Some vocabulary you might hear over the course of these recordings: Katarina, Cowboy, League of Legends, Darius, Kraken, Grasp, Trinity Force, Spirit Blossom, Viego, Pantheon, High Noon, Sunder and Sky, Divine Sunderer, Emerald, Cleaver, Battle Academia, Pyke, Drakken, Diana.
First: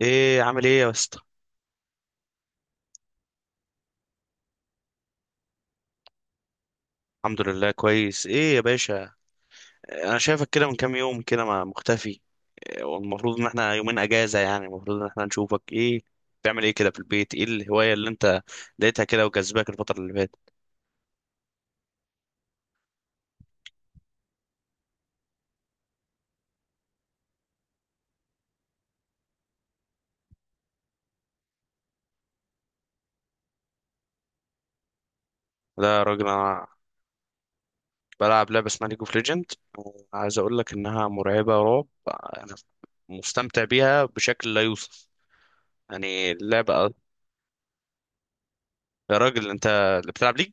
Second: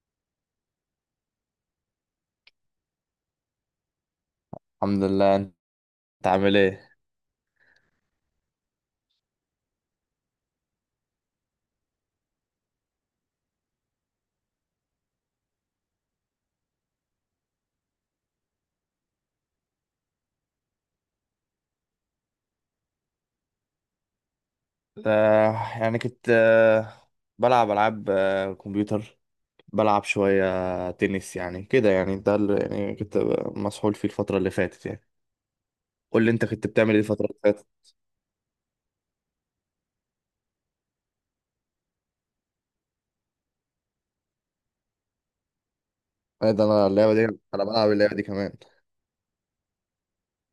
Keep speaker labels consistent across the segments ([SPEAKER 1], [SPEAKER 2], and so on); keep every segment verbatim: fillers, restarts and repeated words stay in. [SPEAKER 1] ايه؟ عامل ايه يا اسطى؟
[SPEAKER 2] الحمد لله. انت عامل ايه؟
[SPEAKER 1] الحمد لله، كويس. ايه يا باشا، انا شايفك كده من كام يوم كده ما مختفي. إيه، والمفروض ان احنا يومين اجازة، يعني المفروض ان احنا نشوفك. ايه بتعمل ايه كده في البيت؟ ايه الهواية اللي انت لقيتها كده وجذباك الفترة اللي فاتت؟
[SPEAKER 2] آه يعني كنت آه بلعب العاب آه كمبيوتر، بلعب شويه، آه، تنس يعني كده، يعني ده اللي يعني كنت مسحول فيه الفتره اللي فاتت يعني.
[SPEAKER 1] لا يا
[SPEAKER 2] قول
[SPEAKER 1] راجل،
[SPEAKER 2] لي انت
[SPEAKER 1] انا
[SPEAKER 2] كنت بتعمل ايه الفتره اللي فاتت؟
[SPEAKER 1] بلعب لعبة اسمها ليج اوف ليجند. عايز اقول لك انها مرعبة رعب، انا مستمتع بيها بشكل لا يوصف، يعني
[SPEAKER 2] ايه ده؟ انا
[SPEAKER 1] اللعبة.
[SPEAKER 2] اللعبه دي، انا بلعب اللعبه دي كمان.
[SPEAKER 1] يا راجل انت اللي بتلعب ليج؟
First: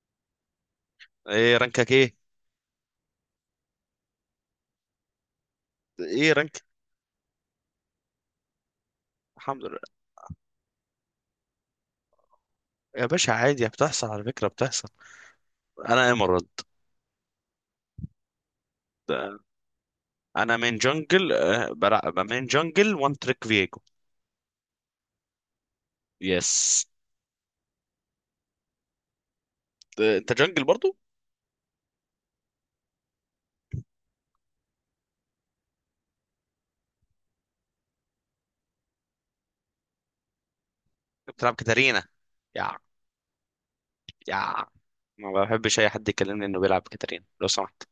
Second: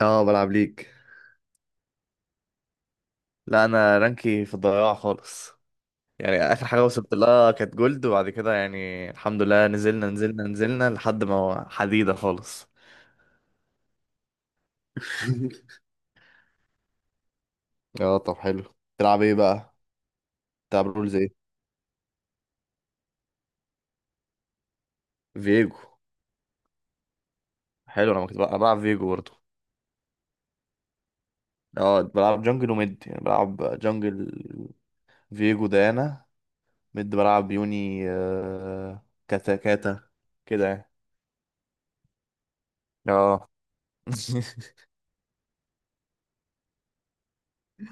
[SPEAKER 2] اه، بلعب ليج.
[SPEAKER 1] ايه رانكك؟ ايه؟
[SPEAKER 2] لا، انا رانكي في الضياع خالص.
[SPEAKER 1] ايه
[SPEAKER 2] يعني
[SPEAKER 1] رانك؟
[SPEAKER 2] اخر حاجه وصلت لها كانت جولد، وبعد كده يعني الحمد
[SPEAKER 1] الحمد
[SPEAKER 2] لله
[SPEAKER 1] لله
[SPEAKER 2] نزلنا نزلنا نزلنا لحد ما حديده خالص.
[SPEAKER 1] يا باشا، عادي بتحصل على فكرة، بتحصل. انا ايمرالد.
[SPEAKER 2] اه، طب حلو. تلعب ايه بقى؟
[SPEAKER 1] انا من
[SPEAKER 2] تلعب رولز؟
[SPEAKER 1] جنجل آه، بلع... من جنجل، وان تريك فيجو.
[SPEAKER 2] فيجو.
[SPEAKER 1] يس.
[SPEAKER 2] حلو، انا كنت بقى- أنا بلعب فيجو برضه.
[SPEAKER 1] آه، انت جنجل برضو؟
[SPEAKER 2] اه، بلعب جنجل وميد، يعني بلعب جنجل، فيجو، ديانا. ميد بلعب يوني، آه... كاتا كاتا كده يعني.
[SPEAKER 1] بتلعب كاتارينا يا
[SPEAKER 2] اه.
[SPEAKER 1] يا ما بحبش اي حد يكلمني انه بيلعب كاتارينا لو سمحت.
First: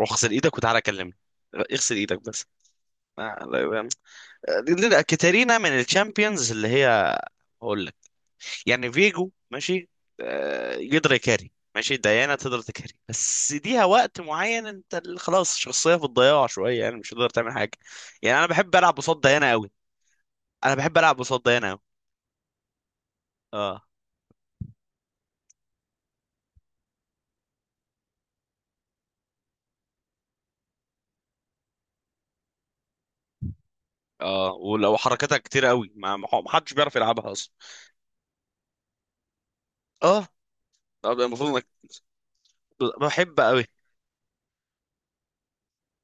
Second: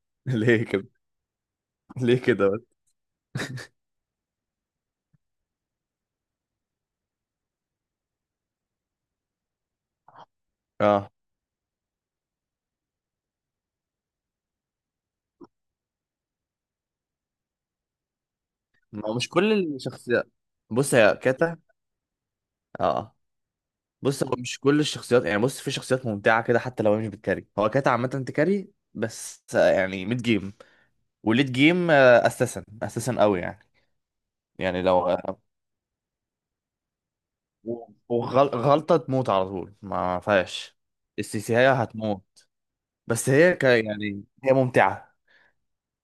[SPEAKER 1] روح اغسل ايدك
[SPEAKER 2] ليه
[SPEAKER 1] وتعالى
[SPEAKER 2] كده؟
[SPEAKER 1] كلمني. اغسل ايدك
[SPEAKER 2] ليه
[SPEAKER 1] بس.
[SPEAKER 2] كده بس؟
[SPEAKER 1] آه، لا- يعني- آه، كاتارينا من الشامبيونز اللي هي، هقول، يعني فيجو ماشي. آه،
[SPEAKER 2] اه،
[SPEAKER 1] يقدر يكاري، ماشي. ديانا تقدر تكاري بس ليها وقت معين. انت ال- خلاص الشخصيه في الضياع شويه، يعني مش هتقدر تعمل حاجه. يعني انا بحب العب
[SPEAKER 2] ما هو
[SPEAKER 1] قصاد
[SPEAKER 2] مش
[SPEAKER 1] ديانا
[SPEAKER 2] كل
[SPEAKER 1] قوي.
[SPEAKER 2] الشخصيات.
[SPEAKER 1] انا
[SPEAKER 2] بص،
[SPEAKER 1] بحب
[SPEAKER 2] هي
[SPEAKER 1] العب قصاد
[SPEAKER 2] كاتا.
[SPEAKER 1] ديانا قوي.
[SPEAKER 2] اه،
[SPEAKER 1] اه.
[SPEAKER 2] بص هو مش كل الشخصيات، يعني بص في شخصيات ممتعة كده حتى لو هي مش بتكاري. هو كاتا عامة تكاري بس، آه، يعني ميد جيم وليد جيم، آه، اساسا اساسا قوي يعني.
[SPEAKER 1] اه،
[SPEAKER 2] يعني
[SPEAKER 1] ولو
[SPEAKER 2] لو
[SPEAKER 1] حركتها كتير قوي ما ما حدش بيعرف يلعبها اصلا.
[SPEAKER 2] وغلطة تموت على طول، ما
[SPEAKER 1] اه.
[SPEAKER 2] فيهاش.
[SPEAKER 1] آه، المفروض انك،
[SPEAKER 2] السيسيهاية هتموت، بس
[SPEAKER 1] بحب
[SPEAKER 2] هي
[SPEAKER 1] قوي.
[SPEAKER 2] ك يعني هي ممتعة.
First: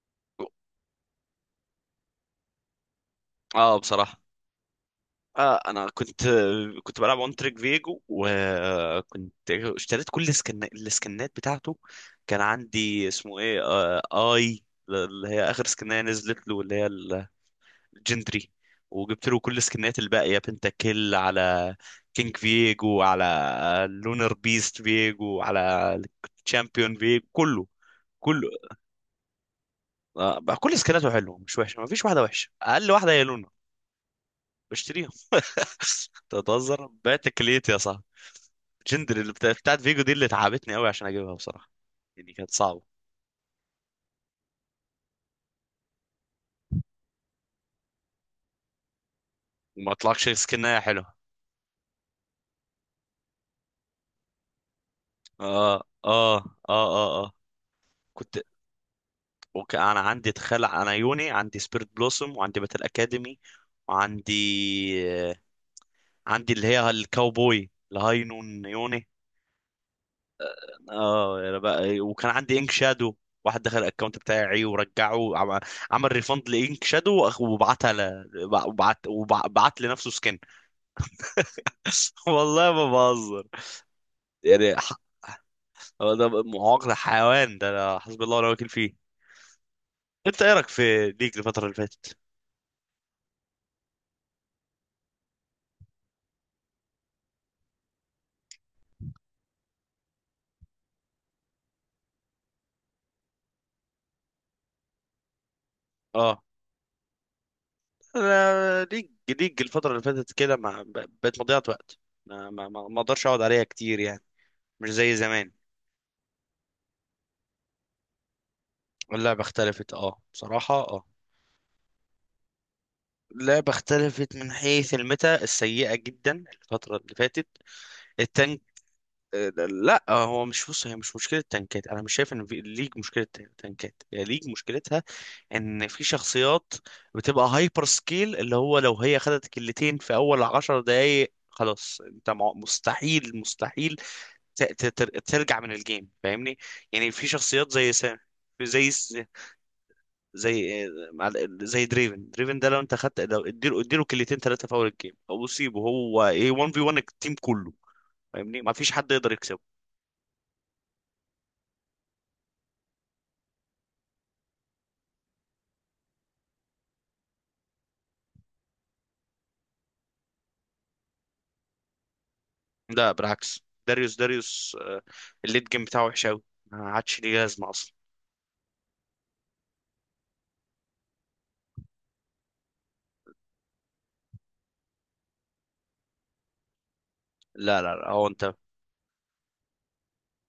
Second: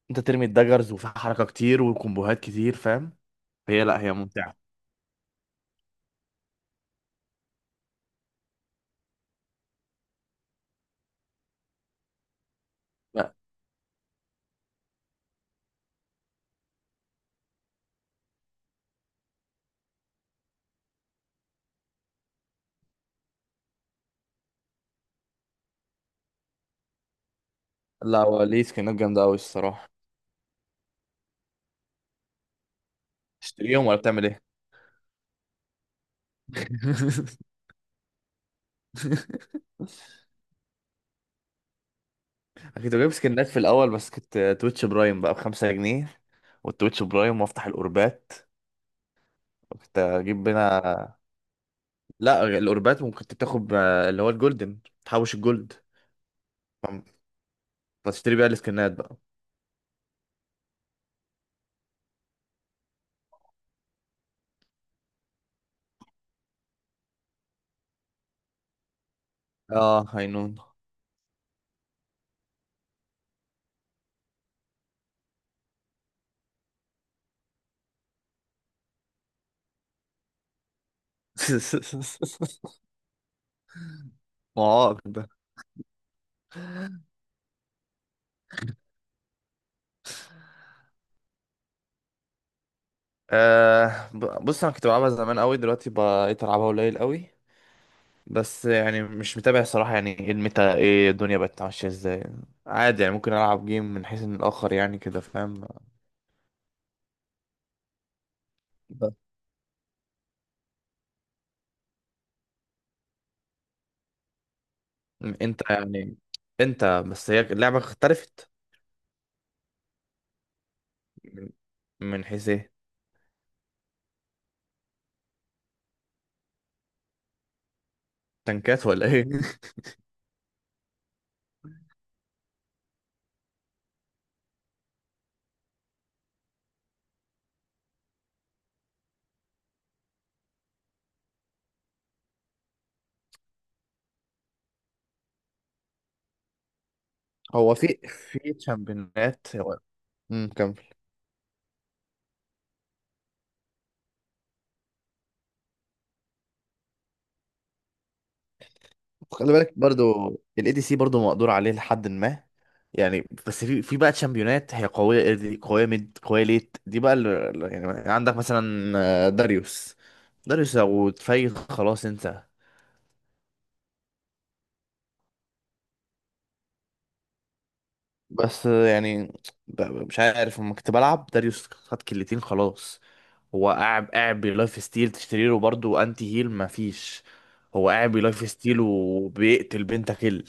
[SPEAKER 2] انت ترمي الدجرز وفي حركة كتير وكومبوهات كتير، فاهم؟
[SPEAKER 1] اه
[SPEAKER 2] هي لا، هي
[SPEAKER 1] بصراحه.
[SPEAKER 2] ممتعة.
[SPEAKER 1] آه، انا كنت، كنت بلعب اون تريك فيجو، وكنت اشتريت كل السكن السكنات بتاعته. كان عندي
[SPEAKER 2] لا،
[SPEAKER 1] اسمه ايه، آه اي، اللي هي اخر سكنه نزلت له، اللي هي الجندري. وجبت له كل السكنات الباقيه: بنتا كيل، على كينج فيجو، على لونر بيست فيجو، على تشامبيون فيجو، كله،
[SPEAKER 2] لا، هو
[SPEAKER 1] كله.
[SPEAKER 2] ليه سكنات جامدة أوي الصراحة.
[SPEAKER 1] آه، بقى كل سكناته حلوه، مش وحشه. ما فيش واحده وحشه، اقل واحده هي لونر.
[SPEAKER 2] تشتريهم ولا بتعمل ايه؟
[SPEAKER 1] بشتريها. تتهزر، بعت كليتي يا صاحبي. جندر اللي بتا- بتاعت فيجو دي اللي تعبتني قوي عشان اجيبها بصراحه، يعني كانت صعبه.
[SPEAKER 2] كنت بجيب سكنات في الأول، بس كنت تويتش برايم بقى بخمسة جنيه، والتويتش برايم وافتح الأوربات،
[SPEAKER 1] وما
[SPEAKER 2] كنت
[SPEAKER 1] طلعكش
[SPEAKER 2] أجيب
[SPEAKER 1] سكنها حلوه.
[SPEAKER 2] منها. لا، الأوربات ممكن كنت بتاخد آه، اللي هو الجولدن، تحوش الجولد.
[SPEAKER 1] اه اه اه اه اه.
[SPEAKER 2] هتشتري
[SPEAKER 1] كنت،
[SPEAKER 2] بقى السكنات بقى.
[SPEAKER 1] وك... انا عندي تخلع. انا يوني عندي سبيرت بلوسوم، وعندي باتل اكاديمي، وعندي، آه، عندي اللي هي الكاوبوي الهاي نون يوني.
[SPEAKER 2] اه، هينون.
[SPEAKER 1] اه، يا بقى، وكان عندي انك شادو. واحد دخل الاكونت بتاعي ورجعه، عم- عمل ريفند لانك شادو، وأخ- وبعتها ل... وبعت وبعت لنفسه سكن. والله ما بهزر يعني.
[SPEAKER 2] معاق ده.
[SPEAKER 1] هو ده معاق، ده حيوان، ده أنا حسبي الله ونعم الوكيل فيه. انت ايه رايك في ليج الفتره اللي فاتت؟
[SPEAKER 2] آه ب- بص انا كنت بلعبها زمان قوي، دلوقتي بقيت العبها قليل قوي. بس يعني مش متابع صراحة، يعني ايه الميتا، ايه الدنيا بقت ماشية ازاي. عادي يعني ممكن العب جيم من حيث ان الاخر يعني، كده فاهم؟
[SPEAKER 1] اه، انا ليج،
[SPEAKER 2] بس.
[SPEAKER 1] ليج الفتره اللي فاتت كده ما، بقت مضيعه وقت. ما ما ما ما اقدرش اقعد عليها كتير يعني، مش زي زمان.
[SPEAKER 2] انت يعني انت بس هي اللعبة اختلفت.
[SPEAKER 1] اللعبه اختلفت، اه بصراحه. اه،
[SPEAKER 2] من من حيث ايه؟
[SPEAKER 1] اللعبه اختلفت من حيث الميتا السيئه جدا الفتره اللي فاتت التانية.
[SPEAKER 2] تنكات ولا ايه؟
[SPEAKER 1] لا، هو مش، بص، هي مش مشكلة تنكات. أنا مش شايف إن في ليج مشكلة تنكات. هي ليج مشكلتها إن في شخصيات بتبقى هايبر سكيل، اللي هو لو هي خدت كلتين في أول عشر دقايق خلاص أنت مع- مستحيل، مستحيل ت- ت- تر- ترجع من الجيم فاهمني. يعني في شخصيات
[SPEAKER 2] هو
[SPEAKER 1] زي
[SPEAKER 2] في
[SPEAKER 1] سا
[SPEAKER 2] في
[SPEAKER 1] زي،
[SPEAKER 2] تشامبيونات هو. مم، كمل.
[SPEAKER 1] زي آه، مع- زي دريفن. دريفن ده لو انت خدت، لو اديله اديله كلتين ثلاثه في اول الجيم، او اصيبه، هو ايه واحد في واحد التيم كله، فاهمني. ما فيش حد يقدر
[SPEAKER 2] خلي
[SPEAKER 1] يكسبه.
[SPEAKER 2] بالك برضو الاي دي سي برضو مقدور عليه لحد ما. يعني بس في في بقى تشامبيونات هي قويه. إيه دي قويه، ميد قويه، ليت دي بقى اللي يعني عندك مثلا آه، داريوس. داريوس لو اتفيل خلاص انت.
[SPEAKER 1] لا بالعكس، داريوس، داريوس، آه، الليد جيم بتاعه وحش قوي، ما عادش ليه لازمه اصلا.
[SPEAKER 2] بس، آه، يعني ب- ب- مش عارف، لما كنت بلعب داريوس خد كلتين خلاص، هو قاعد قاعد بلايف ستيل، تشتري له برضو انتي هيل، مفيش.
[SPEAKER 1] لا
[SPEAKER 2] هو
[SPEAKER 1] لا لا.
[SPEAKER 2] قاعد
[SPEAKER 1] هو
[SPEAKER 2] بلايف
[SPEAKER 1] انت،
[SPEAKER 2] ستيل وبيقتل بنتا كيل.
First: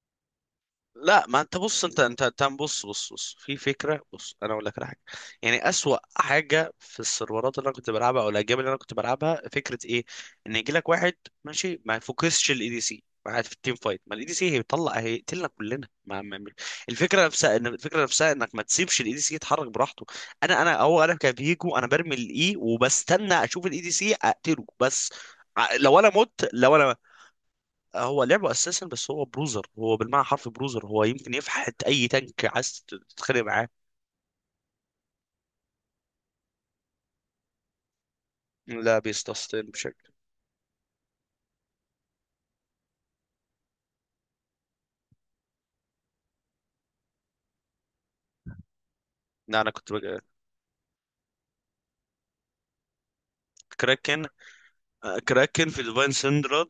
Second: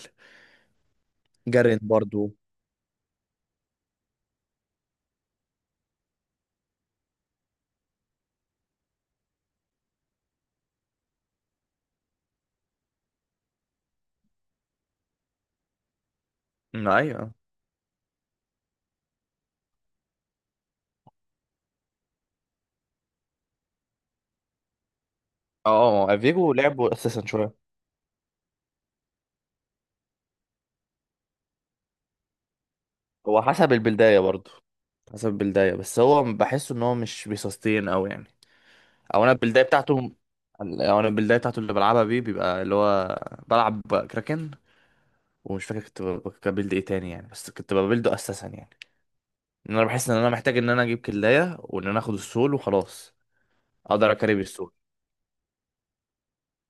[SPEAKER 1] لا، ما انت
[SPEAKER 2] جارين
[SPEAKER 1] بص، انت انت
[SPEAKER 2] برضو.
[SPEAKER 1] انت بص بص بص، في فكره، بص انا اقول لك على حاجه. يعني اسوأ حاجه في السيرفرات اللي انا كنت بلعبها او الاجيال اللي انا كنت بلعبها، فكره ايه؟ ان يجي لك واحد ماشي ما يفوكسش الاي دي سي قاعد في التيم فايت. ما الاي دي سي هيطلع هيقتلنا كلنا، ما ما ما- الفكره
[SPEAKER 2] ايوه،
[SPEAKER 1] نفسها، ان الفكره نفسها انك ما تسيبش الاي دي سي يتحرك براحته. انا انا هو انا كفيجو، انا برمي الاي وبستنى اشوف الاي دي سي اقتله بس. ع- لو انا
[SPEAKER 2] اه،
[SPEAKER 1] مت،
[SPEAKER 2] افيجو
[SPEAKER 1] لو
[SPEAKER 2] لعبه
[SPEAKER 1] انا
[SPEAKER 2] اساسا شويه.
[SPEAKER 1] هو لعبه اساسا بس، هو بروزر، هو بالمعنى حرف بروزر، هو يمكن يفحت اي تانك عايز تتخانق
[SPEAKER 2] هو
[SPEAKER 1] معاه.
[SPEAKER 2] حسب البلداية برضه، حسب البلداية. بس هو بحسه ان هو مش بيسستين او يعني،
[SPEAKER 1] لا
[SPEAKER 2] او انا البلداية
[SPEAKER 1] بيستسلم بشكل.
[SPEAKER 2] بتاعته، او انا البلداية بتاعته اللي بلعبها بيه بيبقى اللي هو بلعب كراكن. ومش فاكر كنت ب- ب- ببيلد ايه تاني يعني، بس كنت ببيلده اساسا يعني.
[SPEAKER 1] لا، انا
[SPEAKER 2] ان انا
[SPEAKER 1] كنت
[SPEAKER 2] بحس ان
[SPEAKER 1] بقى،
[SPEAKER 2] انا محتاج ان انا اجيب كلاية، وان انا اخد السول وخلاص. اقدر
[SPEAKER 1] كراكن.
[SPEAKER 2] اكاري بالسول.
[SPEAKER 1] آه، كراكن في ديفاين سندرد،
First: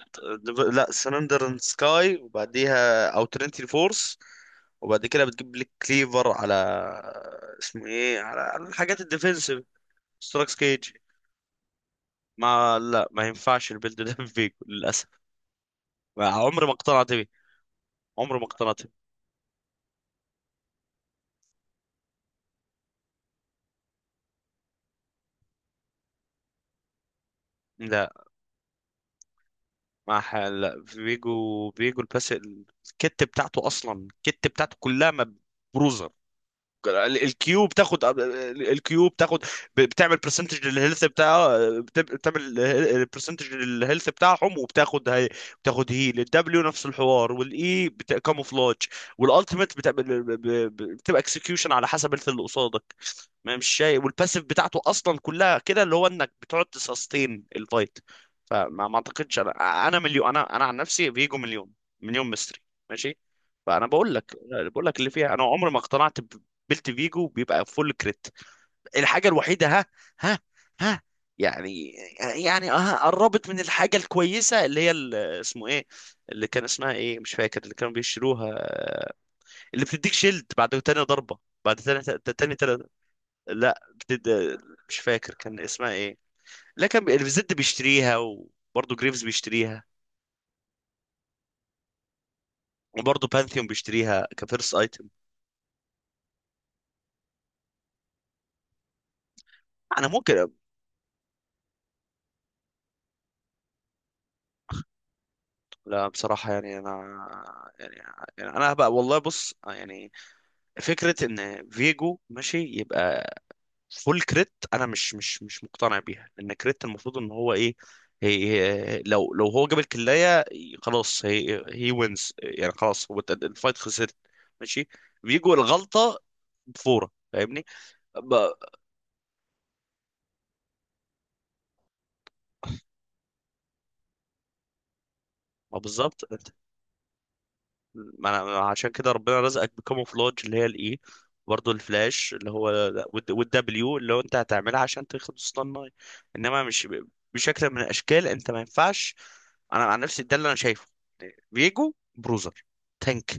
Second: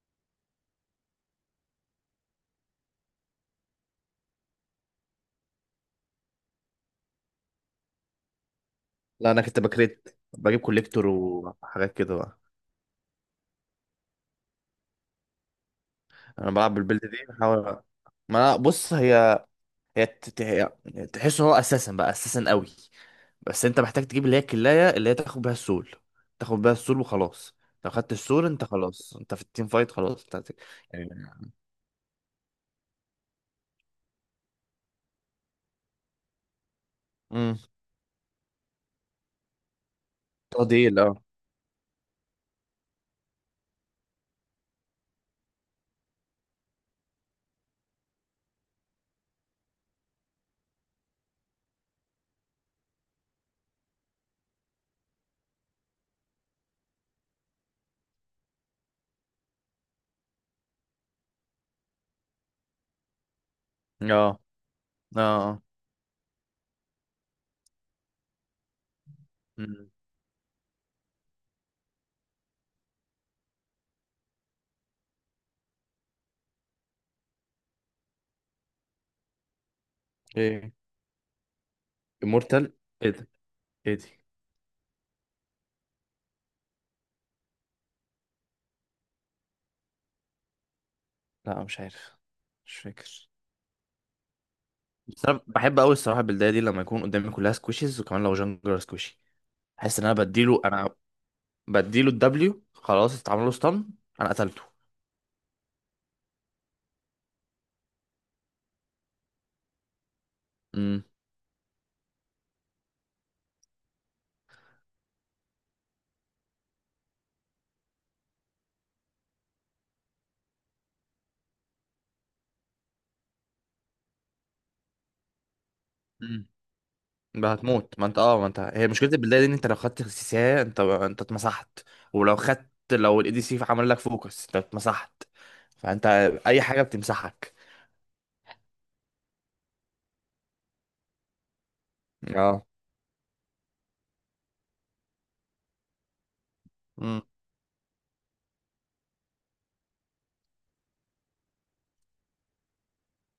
[SPEAKER 1] لا، سندر اند سكاي، وبعديها او ترينتي فورس، وبعد كده بتجيب لك كليفر على، اسمه ايه، على على الحاجات
[SPEAKER 2] لا، انا كنت
[SPEAKER 1] الديفنسيف،
[SPEAKER 2] بكريت
[SPEAKER 1] ستراكس
[SPEAKER 2] بجيب
[SPEAKER 1] كيج.
[SPEAKER 2] كوليكتور وحاجات كده بقى.
[SPEAKER 1] ما لا، ما ينفعش البيلد ده فيجو، للاسف. ما-
[SPEAKER 2] انا
[SPEAKER 1] عمري ما
[SPEAKER 2] بلعب بالبلد
[SPEAKER 1] اقتنعت
[SPEAKER 2] دي،
[SPEAKER 1] بيه.
[SPEAKER 2] بحاول.
[SPEAKER 1] عمري ما
[SPEAKER 2] ما
[SPEAKER 1] اقتنعت بيه.
[SPEAKER 2] بص، هي هي تت- هي- تحس ان هو اساسا بقى اساسا قوي. بس انت محتاج تجيب اللي هي الكلاية اللي هي تاخد بيها السول. تاخد بيها السول وخلاص، لو
[SPEAKER 1] لا،
[SPEAKER 2] خدت السول انت خلاص، انت في التيم فايت
[SPEAKER 1] مع
[SPEAKER 2] خلاص، انت هت-
[SPEAKER 1] حال
[SPEAKER 2] أيوة.
[SPEAKER 1] بيجو، بيجو الباس. الكت بتاعته اصلا، الكت بتاعته كلها مبروزه. ال-
[SPEAKER 2] امم.
[SPEAKER 1] الكيو بتاخد، الكيو بتاخد ب- بتعمل برسنتج
[SPEAKER 2] تضيل.
[SPEAKER 1] للهيلث
[SPEAKER 2] اه،
[SPEAKER 1] بتاعها، بت- بتعمل برسنتج للهيلث بتاعهم، وبتاخد هي بتاخد هيل. الدبليو نفس الحوار، والاي كاموفلاج، والالتيميت بتعمل ب- ب- بتبقى اكسكيوشن على حسب الهيلث اللي قصادك. ما، مش شايف. والباسيف بتاعته اصلا كلها كده، اللي هو انك بتقعد تسستين الفايت. فما ما اعتقدش، انا انا مليون، انا انا عن نفسي فيجو مليون، مليون مستري، ماشي. فانا
[SPEAKER 2] اه،
[SPEAKER 1] بقول لك، بقول لك اللي
[SPEAKER 2] اه،
[SPEAKER 1] فيها انا
[SPEAKER 2] آه.
[SPEAKER 1] عمري ما اقتنعت. بيلت فيجو بيبقى فول كريت، الحاجه الوحيده. ها.
[SPEAKER 2] مم.
[SPEAKER 1] ها، ها، يعني، يعني اه، قربت من الحاجه الكويسه اللي هي ال- اسمه ايه، اللي كان اسمها ايه، مش فاكر، اللي كانوا بيشتروها، اللي بتديك شيلد بعد
[SPEAKER 2] ايه؟
[SPEAKER 1] تاني ضربه، بعد تاني تاني
[SPEAKER 2] امورتال؟
[SPEAKER 1] تاني.
[SPEAKER 2] ايه ده؟
[SPEAKER 1] لا
[SPEAKER 2] ايه دي؟
[SPEAKER 1] بتد... مش فاكر كان اسمها ايه. لا، كان بي- الزد بيشتريها، وبرضه جريفز بيشتريها،
[SPEAKER 2] لا، مش عارف، مش
[SPEAKER 1] وبرضه
[SPEAKER 2] فاكر.
[SPEAKER 1] بانثيون بيشتريها كفيرست ايتم.
[SPEAKER 2] بس انا بحب قوي الصراحه البلديه دي لما يكون قدامي كلها سكويشز، وكمان لو جانجلر سكوشي، احس ان
[SPEAKER 1] انا
[SPEAKER 2] انا
[SPEAKER 1] ممكن أب...
[SPEAKER 2] بديله. انا بديله الدبليو خلاص، اتعمل له ستان، انا قتلته.
[SPEAKER 1] لا بصراحه، يعني انا، يعني، يعني انا بقى والله، بص يعني،
[SPEAKER 2] امم
[SPEAKER 1] فكرة ان فيجو ماشي يبقى فول كريت، انا مش مش مش مقتنع بيها، لان كريت المفروض ان هو ايه. هي، هي- لو لو هو جاب الكلاية خلاص، هي هي وينز، يعني خلاص، هو الت- الفايت خسرت، ماشي. فيجو الغلطة بفورة،
[SPEAKER 2] بقى
[SPEAKER 1] فاهمني.
[SPEAKER 2] هتموت. ما انت اه ما
[SPEAKER 1] ب-
[SPEAKER 2] انت هي مشكله البدايه دي ان انت لو خدت سيساه انت انت اتمسحت. ولو خدت، لو الاي دي سي عمل لك فوكس انت اتمسحت.
[SPEAKER 1] ما
[SPEAKER 2] فانت
[SPEAKER 1] بالظبط.
[SPEAKER 2] اي حاجه بتمسحك.
[SPEAKER 1] ما انا عشان كده ربنا رزقك بكاموفلاج، اللي هي الاي، برضه الفلاش، اللي هو
[SPEAKER 2] اه.
[SPEAKER 1] والدبليو، اللي هو انت هتعملها عشان تاخد سطان ناي. انما مش ب-
[SPEAKER 2] مم.
[SPEAKER 1] بشكل من الاشكال، انت ما ينفعش. انا عن نفسي ده اللي انا شايفه. فيجو بروزر تانك،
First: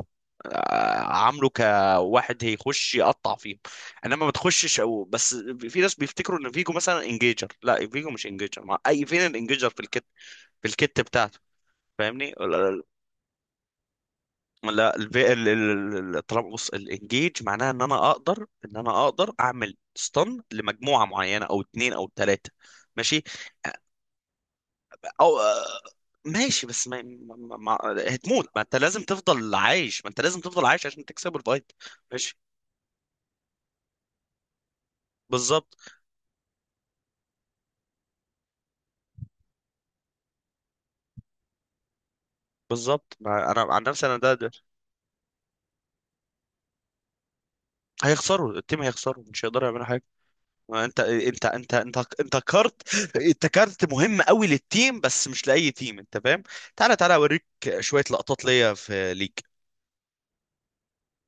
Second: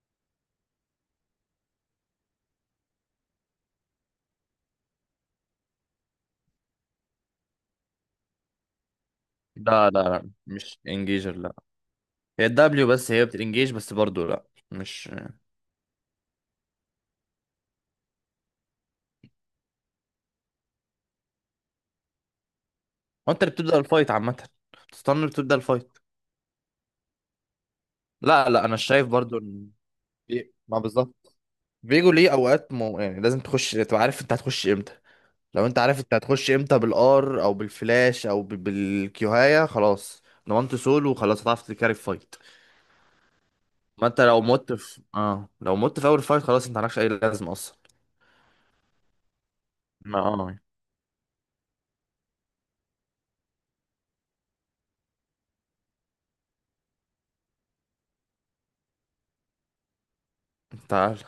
[SPEAKER 1] آه، عامله كواحد هيخش يقطع فيهم، انما ما تخشش او بس. في ناس بيفتكروا ان فيجو مثلا انجيجر، لا، فيجو مش انجيجر، مع اي؟ فين الانجيجر في
[SPEAKER 2] لا، لا،
[SPEAKER 1] الكت،
[SPEAKER 2] لا،
[SPEAKER 1] في
[SPEAKER 2] مش
[SPEAKER 1] الكت
[SPEAKER 2] انجيجر
[SPEAKER 1] بتاعته،
[SPEAKER 2] لا.
[SPEAKER 1] فاهمني.
[SPEAKER 2] هي الدبليو بس هي بتنجيج بس برضو، لا
[SPEAKER 1] لا،
[SPEAKER 2] مش.
[SPEAKER 1] الفي ال ال- ال- الطلب، بص، الانجيج معناها ان انا اقدر، ان انا اقدر اعمل ستان لمجموعه معينه او اتنين او تلاته، ماشي.
[SPEAKER 2] هو انت اللي بتبدا الفايت عامه، بتستنى اللي
[SPEAKER 1] او
[SPEAKER 2] بتبدا الفايت.
[SPEAKER 1] ماشي، بس ما, ما, ما هتموت،
[SPEAKER 2] لا،
[SPEAKER 1] ما
[SPEAKER 2] لا،
[SPEAKER 1] انت
[SPEAKER 2] انا
[SPEAKER 1] لازم
[SPEAKER 2] شايف برضو
[SPEAKER 1] تفضل
[SPEAKER 2] ان
[SPEAKER 1] عايش، ما انت لازم
[SPEAKER 2] في-
[SPEAKER 1] تفضل
[SPEAKER 2] ما
[SPEAKER 1] عايش عشان
[SPEAKER 2] بالظبط،
[SPEAKER 1] تكسب الفايت،
[SPEAKER 2] فيجو ليه
[SPEAKER 1] ماشي.
[SPEAKER 2] اوقات مو... يعني لازم تخش، تبقى عارف انت هتخش امتى. لو
[SPEAKER 1] بالظبط،
[SPEAKER 2] انت عارف انت هتخش امتى بالار او بالفلاش او ب- بالكيوهاية، خلاص ضمنت سول وخلاص، هتعرف تكاري فايت.
[SPEAKER 1] بالظبط. ما انا عن نفسي
[SPEAKER 2] ما
[SPEAKER 1] انا،
[SPEAKER 2] انت
[SPEAKER 1] ده,
[SPEAKER 2] لو
[SPEAKER 1] ده
[SPEAKER 2] مت في اه لو مت في اول فايت خلاص انت مالكش اي لازمه اصلا.
[SPEAKER 1] هيخسروا التيم، هيخسروا مش هيقدروا يعملوا حاجه.
[SPEAKER 2] ما اه
[SPEAKER 1] انت انت انت انت انت كارت، انت كارت مهم قوي للتيم، بس مش لاي تيم، انت فاهم. تعالى تعالى اوريك شويه لقطات ليا في ليج.
[SPEAKER 2] تعال